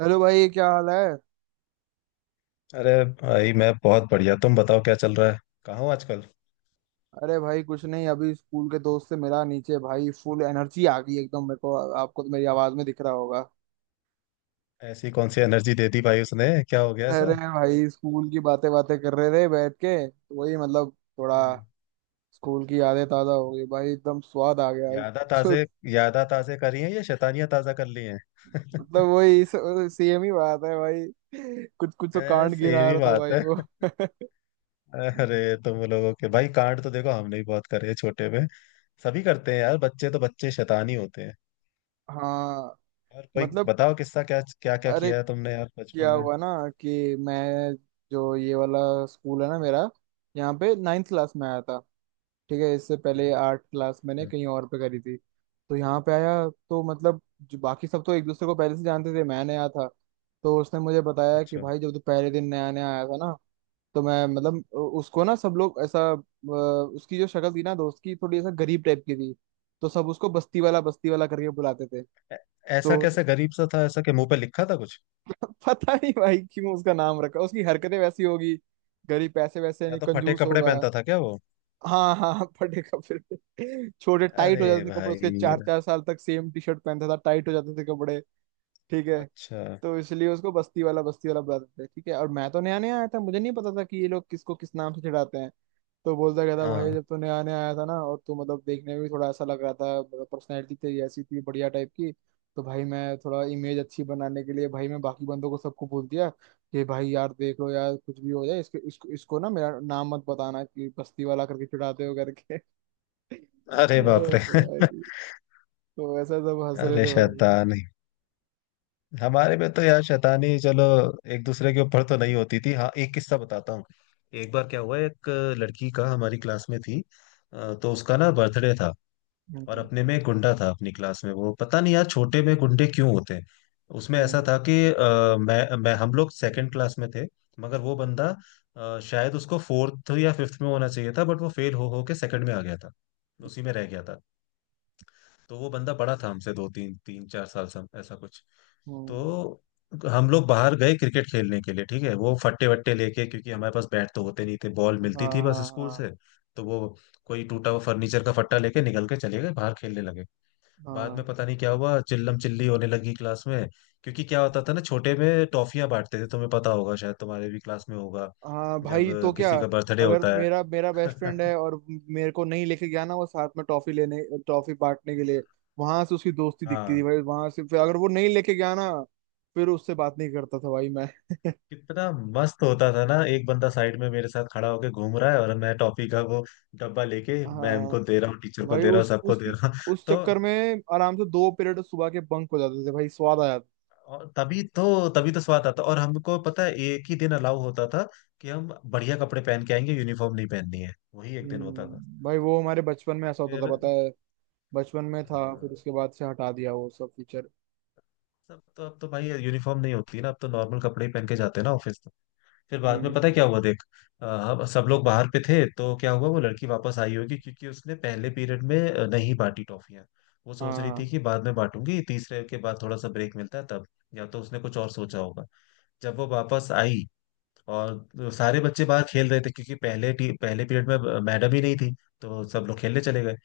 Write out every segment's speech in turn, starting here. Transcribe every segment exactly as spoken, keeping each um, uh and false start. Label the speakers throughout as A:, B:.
A: Hello भाई, क्या हाल है।
B: अरे भाई, मैं बहुत बढ़िया। तुम बताओ क्या चल रहा है। कहाँ हो आजकल?
A: अरे भाई, कुछ नहीं, अभी स्कूल के दोस्त से मिला नीचे, भाई फुल एनर्जी आ गई एकदम मेरे को। आपको तो मेरी आवाज में दिख रहा होगा।
B: ऐसी कौन सी एनर्जी दे दी भाई उसने, क्या हो गया
A: अरे
B: ऐसा?
A: भाई, स्कूल की बातें बातें कर रहे थे बैठ के, तो वही मतलब, थोड़ा।
B: हम्म।
A: स्कूल की यादें ताजा हो गई भाई, एकदम स्वाद आ गया।
B: यादा
A: जो
B: ताजे। यादा ताजे करी हैं या शैतानियां ताजा कर ली हैं?
A: मतलब वही, सेम ही बात है भाई, कुछ कुछ तो कांड
B: ऐसे ये
A: गिरा
B: भी
A: रहा था
B: बात
A: भाई
B: है।
A: वो।
B: अरे तुम लोगों के भाई कांड तो देखो, हमने भी बहुत करे हैं छोटे में। सभी करते हैं यार, बच्चे तो बच्चे शैतान ही होते हैं।
A: हाँ।
B: और कोई
A: मतलब,
B: बताओ किस्सा, क्या क्या क्या
A: अरे
B: किया है तुमने यार बचपन
A: क्या
B: में?
A: हुआ ना, कि मैं, जो ये वाला स्कूल है ना मेरा, यहाँ पे नाइन्थ क्लास में आया था। ठीक है, इससे पहले
B: हम्म,
A: आठ क्लास मैंने
B: अच्छा।
A: कहीं और पे करी थी। तो यहाँ पे आया, तो मतलब जो बाकी सब तो एक दूसरे को पहले से जानते थे, मैं नया था। तो उसने मुझे बताया कि
B: अच्छा।
A: भाई, जब तू पहले दिन नया नया आया था ना, तो मैं मतलब उ- उसको ना सब लोग ऐसा अ, उसकी जो शक्ल थी ना दोस्त की, थोड़ी ऐसा गरीब टाइप की थी, तो सब उसको बस्ती वाला बस्ती वाला करके बुलाते थे।
B: ऐ- ऐसा
A: तो
B: कैसे गरीब सा था ऐसा कि मुंह पे लिखा था कुछ?
A: पता नहीं भाई क्यों उसका नाम रखा, उसकी हरकतें वैसी होगी, गरीब पैसे वैसे
B: या
A: नहीं,
B: तो फटे
A: कंजूस
B: कपड़े
A: होगा।
B: पहनता था क्या वो?
A: हाँ हाँ, फटे कपड़े, छोटे टाइट
B: अरे
A: हो जाते थे कपड़े
B: भाई।
A: उसके, चार चार साल तक सेम टी शर्ट पहनता था, टाइट हो जाते थे कपड़े। ठीक है।
B: अच्छा।
A: तो इसलिए उसको बस्ती वाला बस्ती वाला बुलाते थे। ठीक है, और मैं तो नया नया आया था, मुझे नहीं पता था कि ये लोग किसको किस नाम से चिढ़ाते हैं। तो बोलता कहता
B: हाँ।
A: भाई, जब तू नया नया आया था ना, और तू मतलब देखने में भी थोड़ा ऐसा लग रहा था, मतलब पर्सनैलिटी तेरी ऐसी थी बढ़िया टाइप की। तो भाई मैं थोड़ा इमेज अच्छी बनाने के लिए, भाई मैं बाकी बंदों को सबको बोल दिया कि भाई यार देख लो यार, कुछ भी हो जाए इसके, इसको इसको ना मेरा नाम मत बताना कि बस्ती वाला करके चिढ़ाते हो करके।
B: अरे
A: ओ
B: बाप रे।
A: भाई। तो ऐसा सब हंस रहे
B: अरे
A: थे भाई।
B: शैतानी। हमारे में तो यार शैतानी, चलो एक दूसरे के ऊपर तो नहीं होती थी। हाँ, एक किस्सा बताता हूँ। एक बार क्या हुआ, एक लड़की का हमारी क्लास में थी, अ, तो उसका ना बर्थडे था। और
A: हम्म।
B: अपने में एक गुंडा था अपनी क्लास में, वो पता नहीं यार छोटे में गुंडे क्यों होते हैं। उसमें ऐसा
A: हम्म।
B: था कि अ, मैं मैं हम लोग सेकंड क्लास में थे। मगर वो बंदा, अ, शायद उसको फोर्थ या फिफ्थ में होना चाहिए था बट वो फेल हो हो के सेकंड में आ गया था, उसी में रह गया था। तो वो बंदा बड़ा था हमसे, दो तीन तीन चार साल से ऐसा कुछ।
A: हम्म।
B: तो हम लोग बाहर गए क्रिकेट खेलने के लिए, ठीक है, वो फट्टे वट्टे लेके, क्योंकि हमारे पास बैट तो होते नहीं थे, बॉल मिलती
A: हाँ
B: थी बस
A: हाँ
B: स्कूल
A: हाँ।
B: से। तो वो कोई टूटा हुआ फर्नीचर का फट्टा लेके निकल के चले गए, बाहर खेलने लगे। बाद में
A: हाँ
B: पता नहीं क्या हुआ, चिल्लम चिल्ली होने लगी क्लास में। क्योंकि क्या होता था ना, छोटे में टॉफियां बांटते थे, तुम्हें पता होगा शायद, तुम्हारे भी क्लास में होगा
A: हाँ भाई तो
B: जब
A: क्या,
B: किसी का बर्थडे
A: अगर
B: होता है।
A: मेरा मेरा बेस्ट फ्रेंड है और मेरे को नहीं लेके गया ना वो साथ में टॉफी लेने, टॉफी बांटने के लिए, वहां से उसकी दोस्ती दिखती थी
B: हाँ।
A: भाई। वहां से फिर अगर वो नहीं लेके गया ना, फिर उससे बात नहीं करता था भाई मैं।
B: कितना मस्त होता था ना, एक बंदा साइड में मेरे साथ खड़ा होके घूम रहा है और मैं टॉफी का वो डब्बा लेके मैम
A: हाँ
B: को दे रहा हूँ, टीचर को
A: भाई,
B: दे रहा हूँ,
A: उस
B: सबको
A: उस
B: दे रहा हूँ।
A: उस
B: तो।
A: चक्कर में आराम से दो पीरियड सुबह के बंक हो जाते थे भाई, स्वाद आ जाता।
B: और तभी तो तभी तो स्वाद आता, और हमको पता है एक ही दिन अलाउ होता था कि हम बढ़िया कपड़े पहन के आएंगे, यूनिफॉर्म नहीं पहननी है, वही एक दिन होता था।
A: हम्म, भाई वो हमारे बचपन में
B: तो
A: ऐसा होता था
B: फिर।
A: पता है, बचपन में था, फिर
B: हाँ।
A: उसके बाद से हटा दिया वो सब फीचर।
B: सब तो अब तो भाई यूनिफॉर्म नहीं होती ना, अब तो नॉर्मल कपड़े ही पहन के जाते हैं ना ऑफिस तो। फिर बाद में पता है
A: हम्म।
B: क्या हुआ देख, अ, हम सब लोग बाहर पे थे तो क्या हुआ, वो लड़की वापस आई होगी क्योंकि उसने पहले पीरियड में अ, नहीं बांटी टॉफियां। वो सोच रही
A: हाँ
B: थी कि बाद में बांटूंगी, तीसरे के बाद थोड़ा सा ब्रेक मिलता है तब, या तो उसने कुछ और सोचा होगा। जब वो वापस आई और सारे बच्चे बाहर खेल रहे थे क्योंकि पहले टी, पहले पीरियड में मैडम ही नहीं थी, तो सब लोग खेलने चले गए।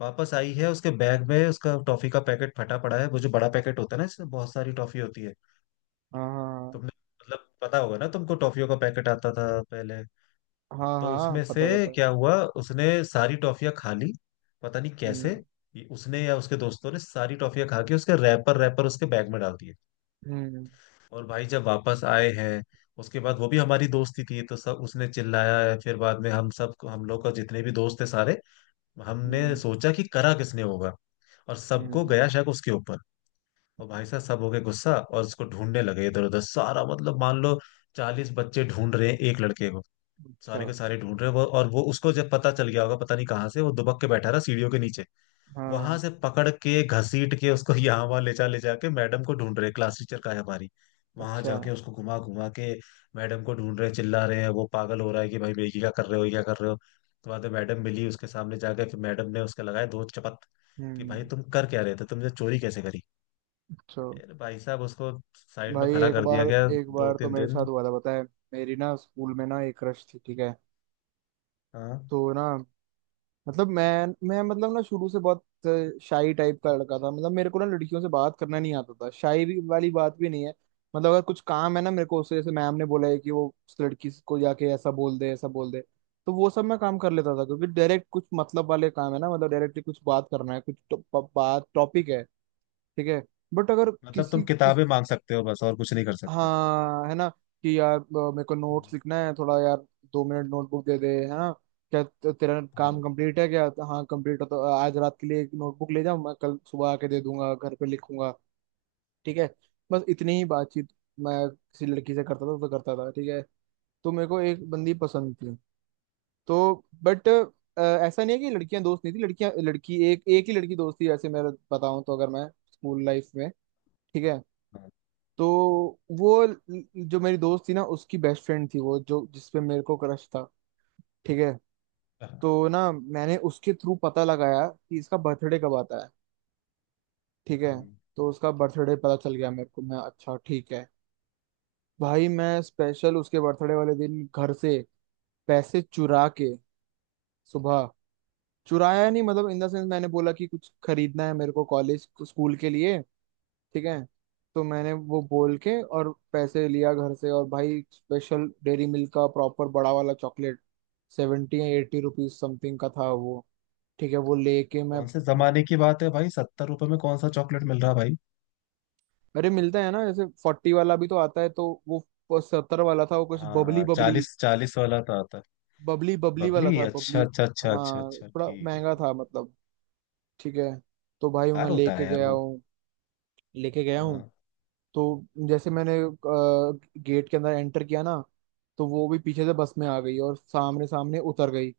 B: वापस आई है, उसके बैग में उसका टॉफी का पैकेट फटा पड़ा है, वो जो बड़ा पैकेट होता है ना, इसमें बहुत सारी टॉफी होती है।
A: हाँ
B: तुमने, मतलब पता होगा ना तुमको, टॉफियों का पैकेट आता था पहले।
A: हाँ।
B: तो
A: हाँ हाँ,
B: उसमें से
A: पता पता।
B: क्या हुआ, उसने सारी टॉफियां खा ली, पता नहीं कैसे।
A: हम्म।
B: ये- उसने या उसके दोस्तों ने सारी टॉफियां खा के उसके रैपर रैपर उसके बैग में डाल दिए।
A: हम्म।
B: और भाई जब वापस आए हैं उसके बाद, वो भी हमारी दोस्ती थी, तो सब, उसने चिल्लाया है। फिर बाद में हम सब हम लोग का जितने भी दोस्त थे सारे, हमने
A: हम्म।
B: सोचा कि करा किसने होगा, और सबको
A: हम्म,
B: गया शक उसके ऊपर। और भाई साहब सब हो गए गुस्सा और उसको ढूंढने लगे इधर उधर, सारा मतलब, मान लो चालीस बच्चे ढूंढ रहे हैं एक लड़के को। सारे
A: अच्छा।
B: के सारे ढूंढ रहे हैं वो, और वो उसको जब पता चल गया होगा पता नहीं कहाँ से, वो दुबक के बैठा रहा सीढ़ियों के नीचे। वहां
A: हाँ।
B: से पकड़ के घसीट के उसको यहाँ वहां ले जा ले जाके मैडम को ढूंढ रहे, क्लास टीचर का है हमारी। वहां
A: अच्छा।
B: जाके उसको घुमा घुमा के मैडम को ढूंढ रहे, चिल्ला रहे हैं। वो पागल हो रहा है कि भाई भाई क्या कर रहे हो, ये क्या कर रहे हो। तो बाद में मैडम मिली, उसके सामने जाकर फिर मैडम ने उसके लगाया दो चपत कि
A: हम्म।
B: भाई तुम कर क्या रहे थे, तुमने चोरी कैसे करी।
A: अच्छा
B: फिर भाई साहब उसको साइड में
A: भाई,
B: खड़ा
A: एक
B: कर दिया
A: बार,
B: गया
A: एक
B: दो
A: बार तो
B: तीन
A: मेरे
B: दिन
A: साथ हुआ था पता है। मेरी ना स्कूल में ना एक क्रश थी। ठीक है,
B: हाँ।
A: तो ना, मतलब मैं मैं मतलब ना, शुरू से बहुत शाई टाइप का लड़का था। मतलब मेरे को ना लड़कियों से बात करना नहीं आता था, शाई भी वाली बात भी नहीं है। मतलब अगर कुछ काम है ना मेरे को उससे, जैसे मैम ने बोला है कि वो उस लड़की को जाके ऐसा बोल दे, ऐसा बोल दे, तो वो सब मैं काम कर लेता था, क्योंकि डायरेक्ट कुछ मतलब वाले काम है ना, मतलब डायरेक्टली कुछ बात करना है, कुछ टॉप- बात, टॉपिक है, ठीक है। बट अगर
B: मतलब तुम
A: किसी किस
B: किताबें मांग सकते हो बस, और कुछ नहीं कर सकते।
A: हाँ है ना, कि यार, अ, मेरे को
B: हम्म।
A: नोट्स लिखना है थोड़ा यार, दो मिनट नोटबुक दे दे, है ना। क्या ते- तेरा काम
B: हाँ
A: कंप्लीट है क्या, तो हाँ कंप्लीट है, तो आज रात के लिए एक नोटबुक ले जाऊँ मैं, कल सुबह आके दे दूंगा, घर पे लिखूंगा। ठीक है, बस इतनी ही बातचीत मैं किसी लड़की से करता था, तो करता था। ठीक है, तो मेरे को एक बंदी पसंद थी, तो बट ऐसा नहीं है कि लड़कियां दोस्त नहीं थी, लड़कियां लड़की एक एक ही लड़की दोस्त थी ऐसे, मैं बताऊं तो, अगर मैं स्कूल लाइफ में। ठीक है।
B: हाँ
A: तो वो ल- जो मेरी दोस्त थी ना उसकी बेस्ट फ्रेंड थी वो, जो जिसपे मेरे को क्रश था। ठीक है,
B: हाँ,
A: तो ना मैंने उसके थ्रू पता लगाया कि इसका बर्थडे कब आता है। ठीक है,
B: हम्म।
A: तो उसका बर्थडे पता चल गया मेरे को, मैं अच्छा ठीक है। भाई मैं स्पेशल उसके बर्थडे वाले दिन घर से पैसे चुरा के, सुबह, चुराया नहीं मतलब इन द सेंस, मैंने बोला कि कुछ खरीदना है मेरे को कॉलेज स्कूल के लिए। ठीक है, तो मैंने वो बोल के और पैसे लिया घर से, और भाई स्पेशल डेयरी मिल्क का प्रॉपर बड़ा वाला चॉकलेट, सेवेंटी या एट्टी रुपीज समथिंग का था वो। ठीक है, वो लेके मैं
B: कौन से जमाने की बात है भाई, सत्तर रुपए में कौन सा चॉकलेट मिल रहा भाई?
A: अरे मिलता है ना, जैसे फोर्टी वाला भी तो आता है, तो वो सत्तर वाला था, वो कुछ बबली
B: हाँ,
A: बबली
B: चालीस चालीस वाला था था।
A: बबली बबली वाला
B: बबली।
A: था, बबली।
B: अच्छा अच्छा अच्छा अच्छा
A: हाँ,
B: अच्छा,
A: थोड़ा
B: ठीक है
A: महंगा
B: ठीक है।
A: था मतलब। ठीक है, तो भाई मैं
B: बेकार होता
A: लेके
B: है यार
A: गया
B: वो।
A: हूँ लेके गया हूँ।
B: हाँ।
A: तो जैसे मैंने गेट के अंदर एंटर किया ना, तो वो भी पीछे से बस में आ गई, और सामने सामने उतर गई।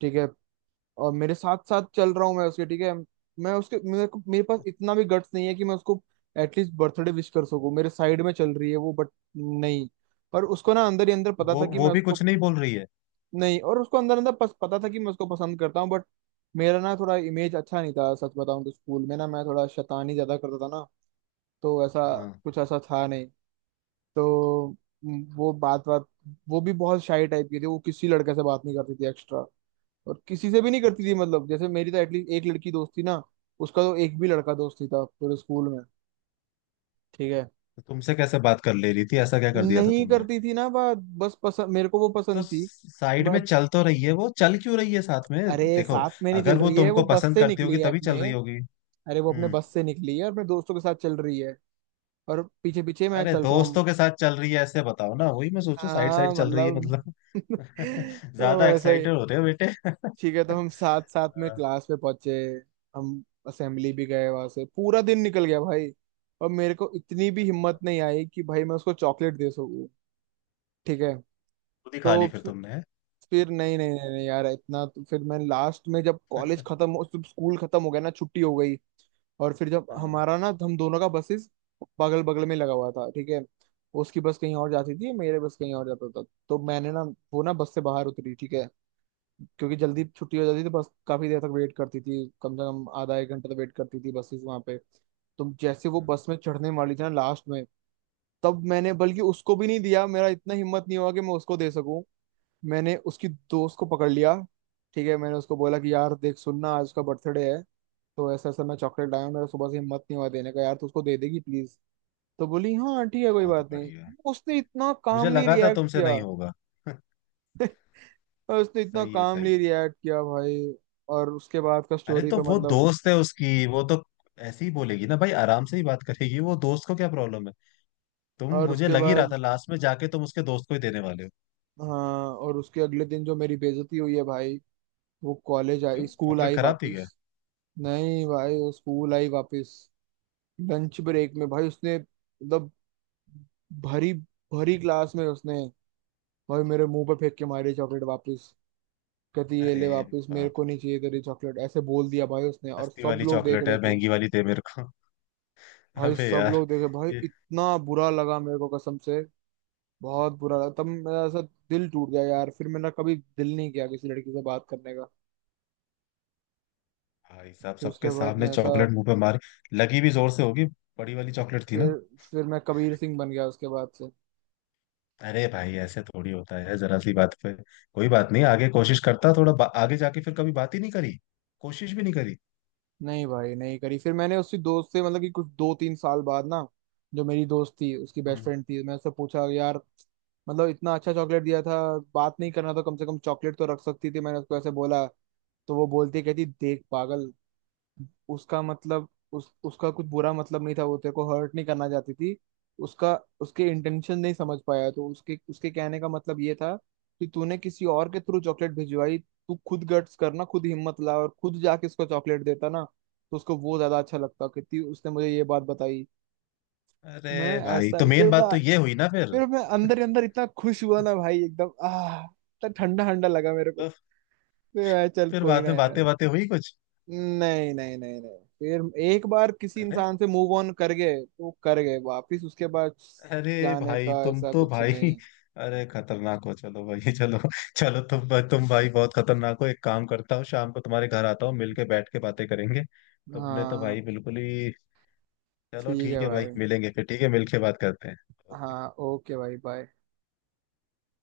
A: ठीक है, और मेरे साथ साथ चल रहा हूँ मैं उसके। ठीक है, मैं उसके मेरे को, मेरे पास इतना भी गट्स नहीं है कि मैं उसको एटलीस्ट बर्थडे विश कर सकूं, मेरे साइड में चल रही है वो बट नहीं। पर उसको ना अंदर ही अंदर
B: तो
A: पता
B: वो
A: था कि
B: वो
A: मैं
B: भी
A: उसको,
B: कुछ नहीं बोल रही है?
A: नहीं, और उसको अंदर अंदर पस, पता था कि मैं उसको पसंद करता हूँ, बट मेरा ना थोड़ा इमेज अच्छा नहीं था, सच बताऊं तो स्कूल में ना मैं थोड़ा शैतानी ज्यादा करता था ना। तो ऐसा
B: हाँ।
A: कुछ ऐसा था नहीं। तो म, वो बात बात वो भी बहुत शाई टाइप की थी, वो किसी लड़के से बात नहीं करती थी एक्स्ट्रा और किसी से भी नहीं करती थी,
B: अच्छा।
A: मतलब जैसे मेरी तो एटलीस्ट एक लड़की दोस्त थी ना, उसका तो एक भी लड़का दोस्त ही था पूरे स्कूल में। ठीक है,
B: तो तुमसे कैसे बात कर ले रही थी, ऐसा क्या कर दिया था
A: नहीं
B: तुमने?
A: करती थी ना बात, बस पसंद, मेरे को वो
B: तो
A: पसंद थी।
B: साइड
A: मैं,
B: में चल तो रही है वो, चल क्यों रही है साथ में?
A: अरे
B: देखो,
A: साथ में नहीं चल
B: अगर वो
A: रही है वो,
B: तुमको
A: बस
B: पसंद
A: से
B: करती
A: निकली
B: होगी
A: है
B: तभी चल
A: अपने।
B: रही होगी।
A: अरे वो अपने
B: हम्म।
A: बस से निकली है और अपने दोस्तों के साथ चल रही है, और पीछे पीछे मैं
B: अरे
A: चल रहा हूँ।
B: दोस्तों के साथ चल रही है ऐसे बताओ ना, वही मैं सोचू साइड
A: हाँ
B: साइड चल रही है
A: मतलब।
B: मतलब।
A: तो
B: ज्यादा
A: वैसा ही।
B: एक्साइटेड हो रहे हो बेटे।
A: ठीक है, तो हम साथ साथ में
B: अच्छा,
A: क्लास पे पहुंचे, हम असेंबली भी गए, वहां से पूरा दिन निकल गया भाई, और मेरे को इतनी भी हिम्मत नहीं आई कि भाई मैं उसको चॉकलेट दे सकूं। ठीक है,
B: खुद ही खा
A: तो
B: ली फिर
A: फि-
B: तुमने, हैं?
A: फिर नहीं नहीं नहीं, नहीं यार, इतना तो, फिर मैं लास्ट में जब कॉलेज खत्म हो, जब स्कूल खत्म हो गया ना, छुट्टी हो गई, और फिर जब
B: हाँ,
A: हमारा ना हम दोनों का बसेस बगल बगल में लगा हुआ था। ठीक है, उसकी बस कहीं और जाती थी, मेरे बस कहीं और जाता था। तो मैंने ना, वो ना बस से बाहर उतरी। ठीक है, क्योंकि जल्दी छुट्टी हो जाती थी, बस काफी देर तक वेट करती थी, कम से कम आधा एक घंटा तो वेट करती थी बसेस वहां पे। तो जैसे वो
B: हाँ,
A: बस में चढ़ने वाली थी ना लास्ट में, तब मैंने, बल्कि उसको भी नहीं दिया, मेरा इतना हिम्मत नहीं हुआ कि मैं उसको दे सकूं, मैंने उसकी दोस्त को पकड़ लिया। ठीक है, मैंने उसको बोला कि यार देख सुनना, आज उसका बर्थडे है, तो ऐसा ऐसा मैं चॉकलेट लाया हूं, मेरा सुबह से हिम्मत नहीं हुआ देने का यार, तो उसको दे देगी प्लीज। तो बोली हाँ ठीक है, कोई
B: बहुत
A: बात नहीं,
B: बढ़िया।
A: उसने इतना
B: मुझे
A: कामली
B: लगा था
A: रिएक्ट
B: तुमसे
A: किया।
B: नहीं होगा।
A: और उसने इतना
B: सही है सही
A: कामली
B: है।
A: रिएक्ट किया भाई। और उसके बाद का
B: अरे
A: स्टोरी
B: तो
A: तो
B: वो
A: मतलब,
B: दोस्त है उसकी, वो तो ऐसे ही बोलेगी ना भाई, आराम से ही बात करेगी, वो दोस्त को क्या प्रॉब्लम है। तुम,
A: और
B: मुझे
A: उसके
B: लग ही रहा
A: बाद,
B: था लास्ट में जाके तुम उसके दोस्त को ही देने वाले हो।
A: हाँ, और उसके अगले दिन जो मेरी बेइज्जती हुई है भाई, वो कॉलेज
B: क्यों,
A: आई स्कूल
B: चॉकलेट
A: आई
B: खराब थी क्या?
A: वापस, नहीं भाई वो स्कूल आई वापस। लंच ब्रेक में भाई उसने मतलब भरी, भरी क्लास में उसने भाई मेरे मुंह पर फेंक के मारी चॉकलेट वापस, कहती ये
B: अरे
A: ले वापस, मेरे
B: बाप
A: को
B: रे,
A: नहीं चाहिए तेरी चॉकलेट, ऐसे बोल दिया भाई उसने, और
B: सस्ती
A: सब
B: वाली
A: लोग देख
B: चॉकलेट
A: रहे
B: है
A: थे।
B: महंगी वाली दे मेरे को।
A: भाई
B: अबे
A: सब
B: यार,
A: लोग देखे भाई,
B: ये
A: इतना बुरा लगा मेरे को कसम से, बहुत बुरा लगा, तब मेरा ऐसा दिल टूट गया यार, फिर मैंने कभी दिल नहीं किया किसी लड़की से बात करने का।
B: भाई साहब
A: फिर उसके
B: सबके
A: बाद
B: सामने
A: मैं ऐसा,
B: चॉकलेट मुंह पे मारी। लगी भी जोर से होगी, बड़ी वाली चॉकलेट थी ना।
A: फिर फिर मैं कबीर सिंह बन गया उसके बाद से।
B: अरे भाई ऐसे थोड़ी होता है जरा सी बात पे। कोई बात नहीं, आगे कोशिश करता थोड़ा बा- आगे जाके फिर कभी बात ही नहीं करी, कोशिश भी नहीं करी।
A: नहीं भाई, नहीं करी, फिर मैंने उसकी दोस्त से मतलब, कि कुछ दो तीन साल बाद ना जो मेरी दोस्त थी उसकी बेस्ट
B: हम्म।
A: फ्रेंड थी, मैं उससे पूछा यार, मतलब इतना अच्छा चॉकलेट दिया था, बात नहीं करना तो कम से कम चॉकलेट तो रख सकती थी, मैंने उसको ऐसे बोला। तो वो बोलती कहती देख पागल, उसका मतलब उस उसका कुछ बुरा मतलब नहीं था, वो तेरे को हर्ट नहीं करना चाहती थी, उसका उसके इंटेंशन नहीं समझ पाया, तो उसके उसके कहने का मतलब ये था कि तूने किसी और के थ्रू चॉकलेट भिजवाई, तू खुद गट्स करना, खुद हिम्मत ला और खुद जाके उसको चॉकलेट देता ना, तो उसको वो ज्यादा अच्छा लगता, कितनी उसने मुझे ये बात बताई।
B: अरे
A: मैं
B: भाई, तो
A: ऐसा फिर
B: मेन बात
A: मैं
B: तो ये हुई ना फिर।
A: फिर मैं अंदर ही अंदर इतना खुश हुआ ना भाई, एकदम आह इतना ठंडा ठंडा लगा मेरे को।
B: तो
A: फिर मैं, चल
B: फिर
A: कोई
B: बाद
A: ना
B: में
A: यार,
B: बातें बातें हुई कुछ?
A: नहीं नहीं नहीं नहीं, फिर एक बार किसी
B: अरे।
A: इंसान से मूव ऑन कर गए तो कर गए, वापिस उसके बाद
B: अरे
A: जाने
B: भाई
A: का
B: तुम
A: ऐसा
B: तो
A: कुछ नहीं
B: भाई,
A: है।
B: अरे खतरनाक हो चलो भाई। चलो। चलो तुम तुम भाई बहुत खतरनाक हो। एक काम करता हूँ शाम को, तुम्हारे घर आता हूँ मिलके बैठ के बातें करेंगे। तुमने तो भाई
A: हाँ
B: बिल्कुल ही। चलो
A: ठीक
B: ठीक
A: है
B: है भाई,
A: भाई।
B: मिलेंगे फिर, ठीक है, मिलके बात करते हैं। ओके।
A: हाँ, ओके भाई, बाय।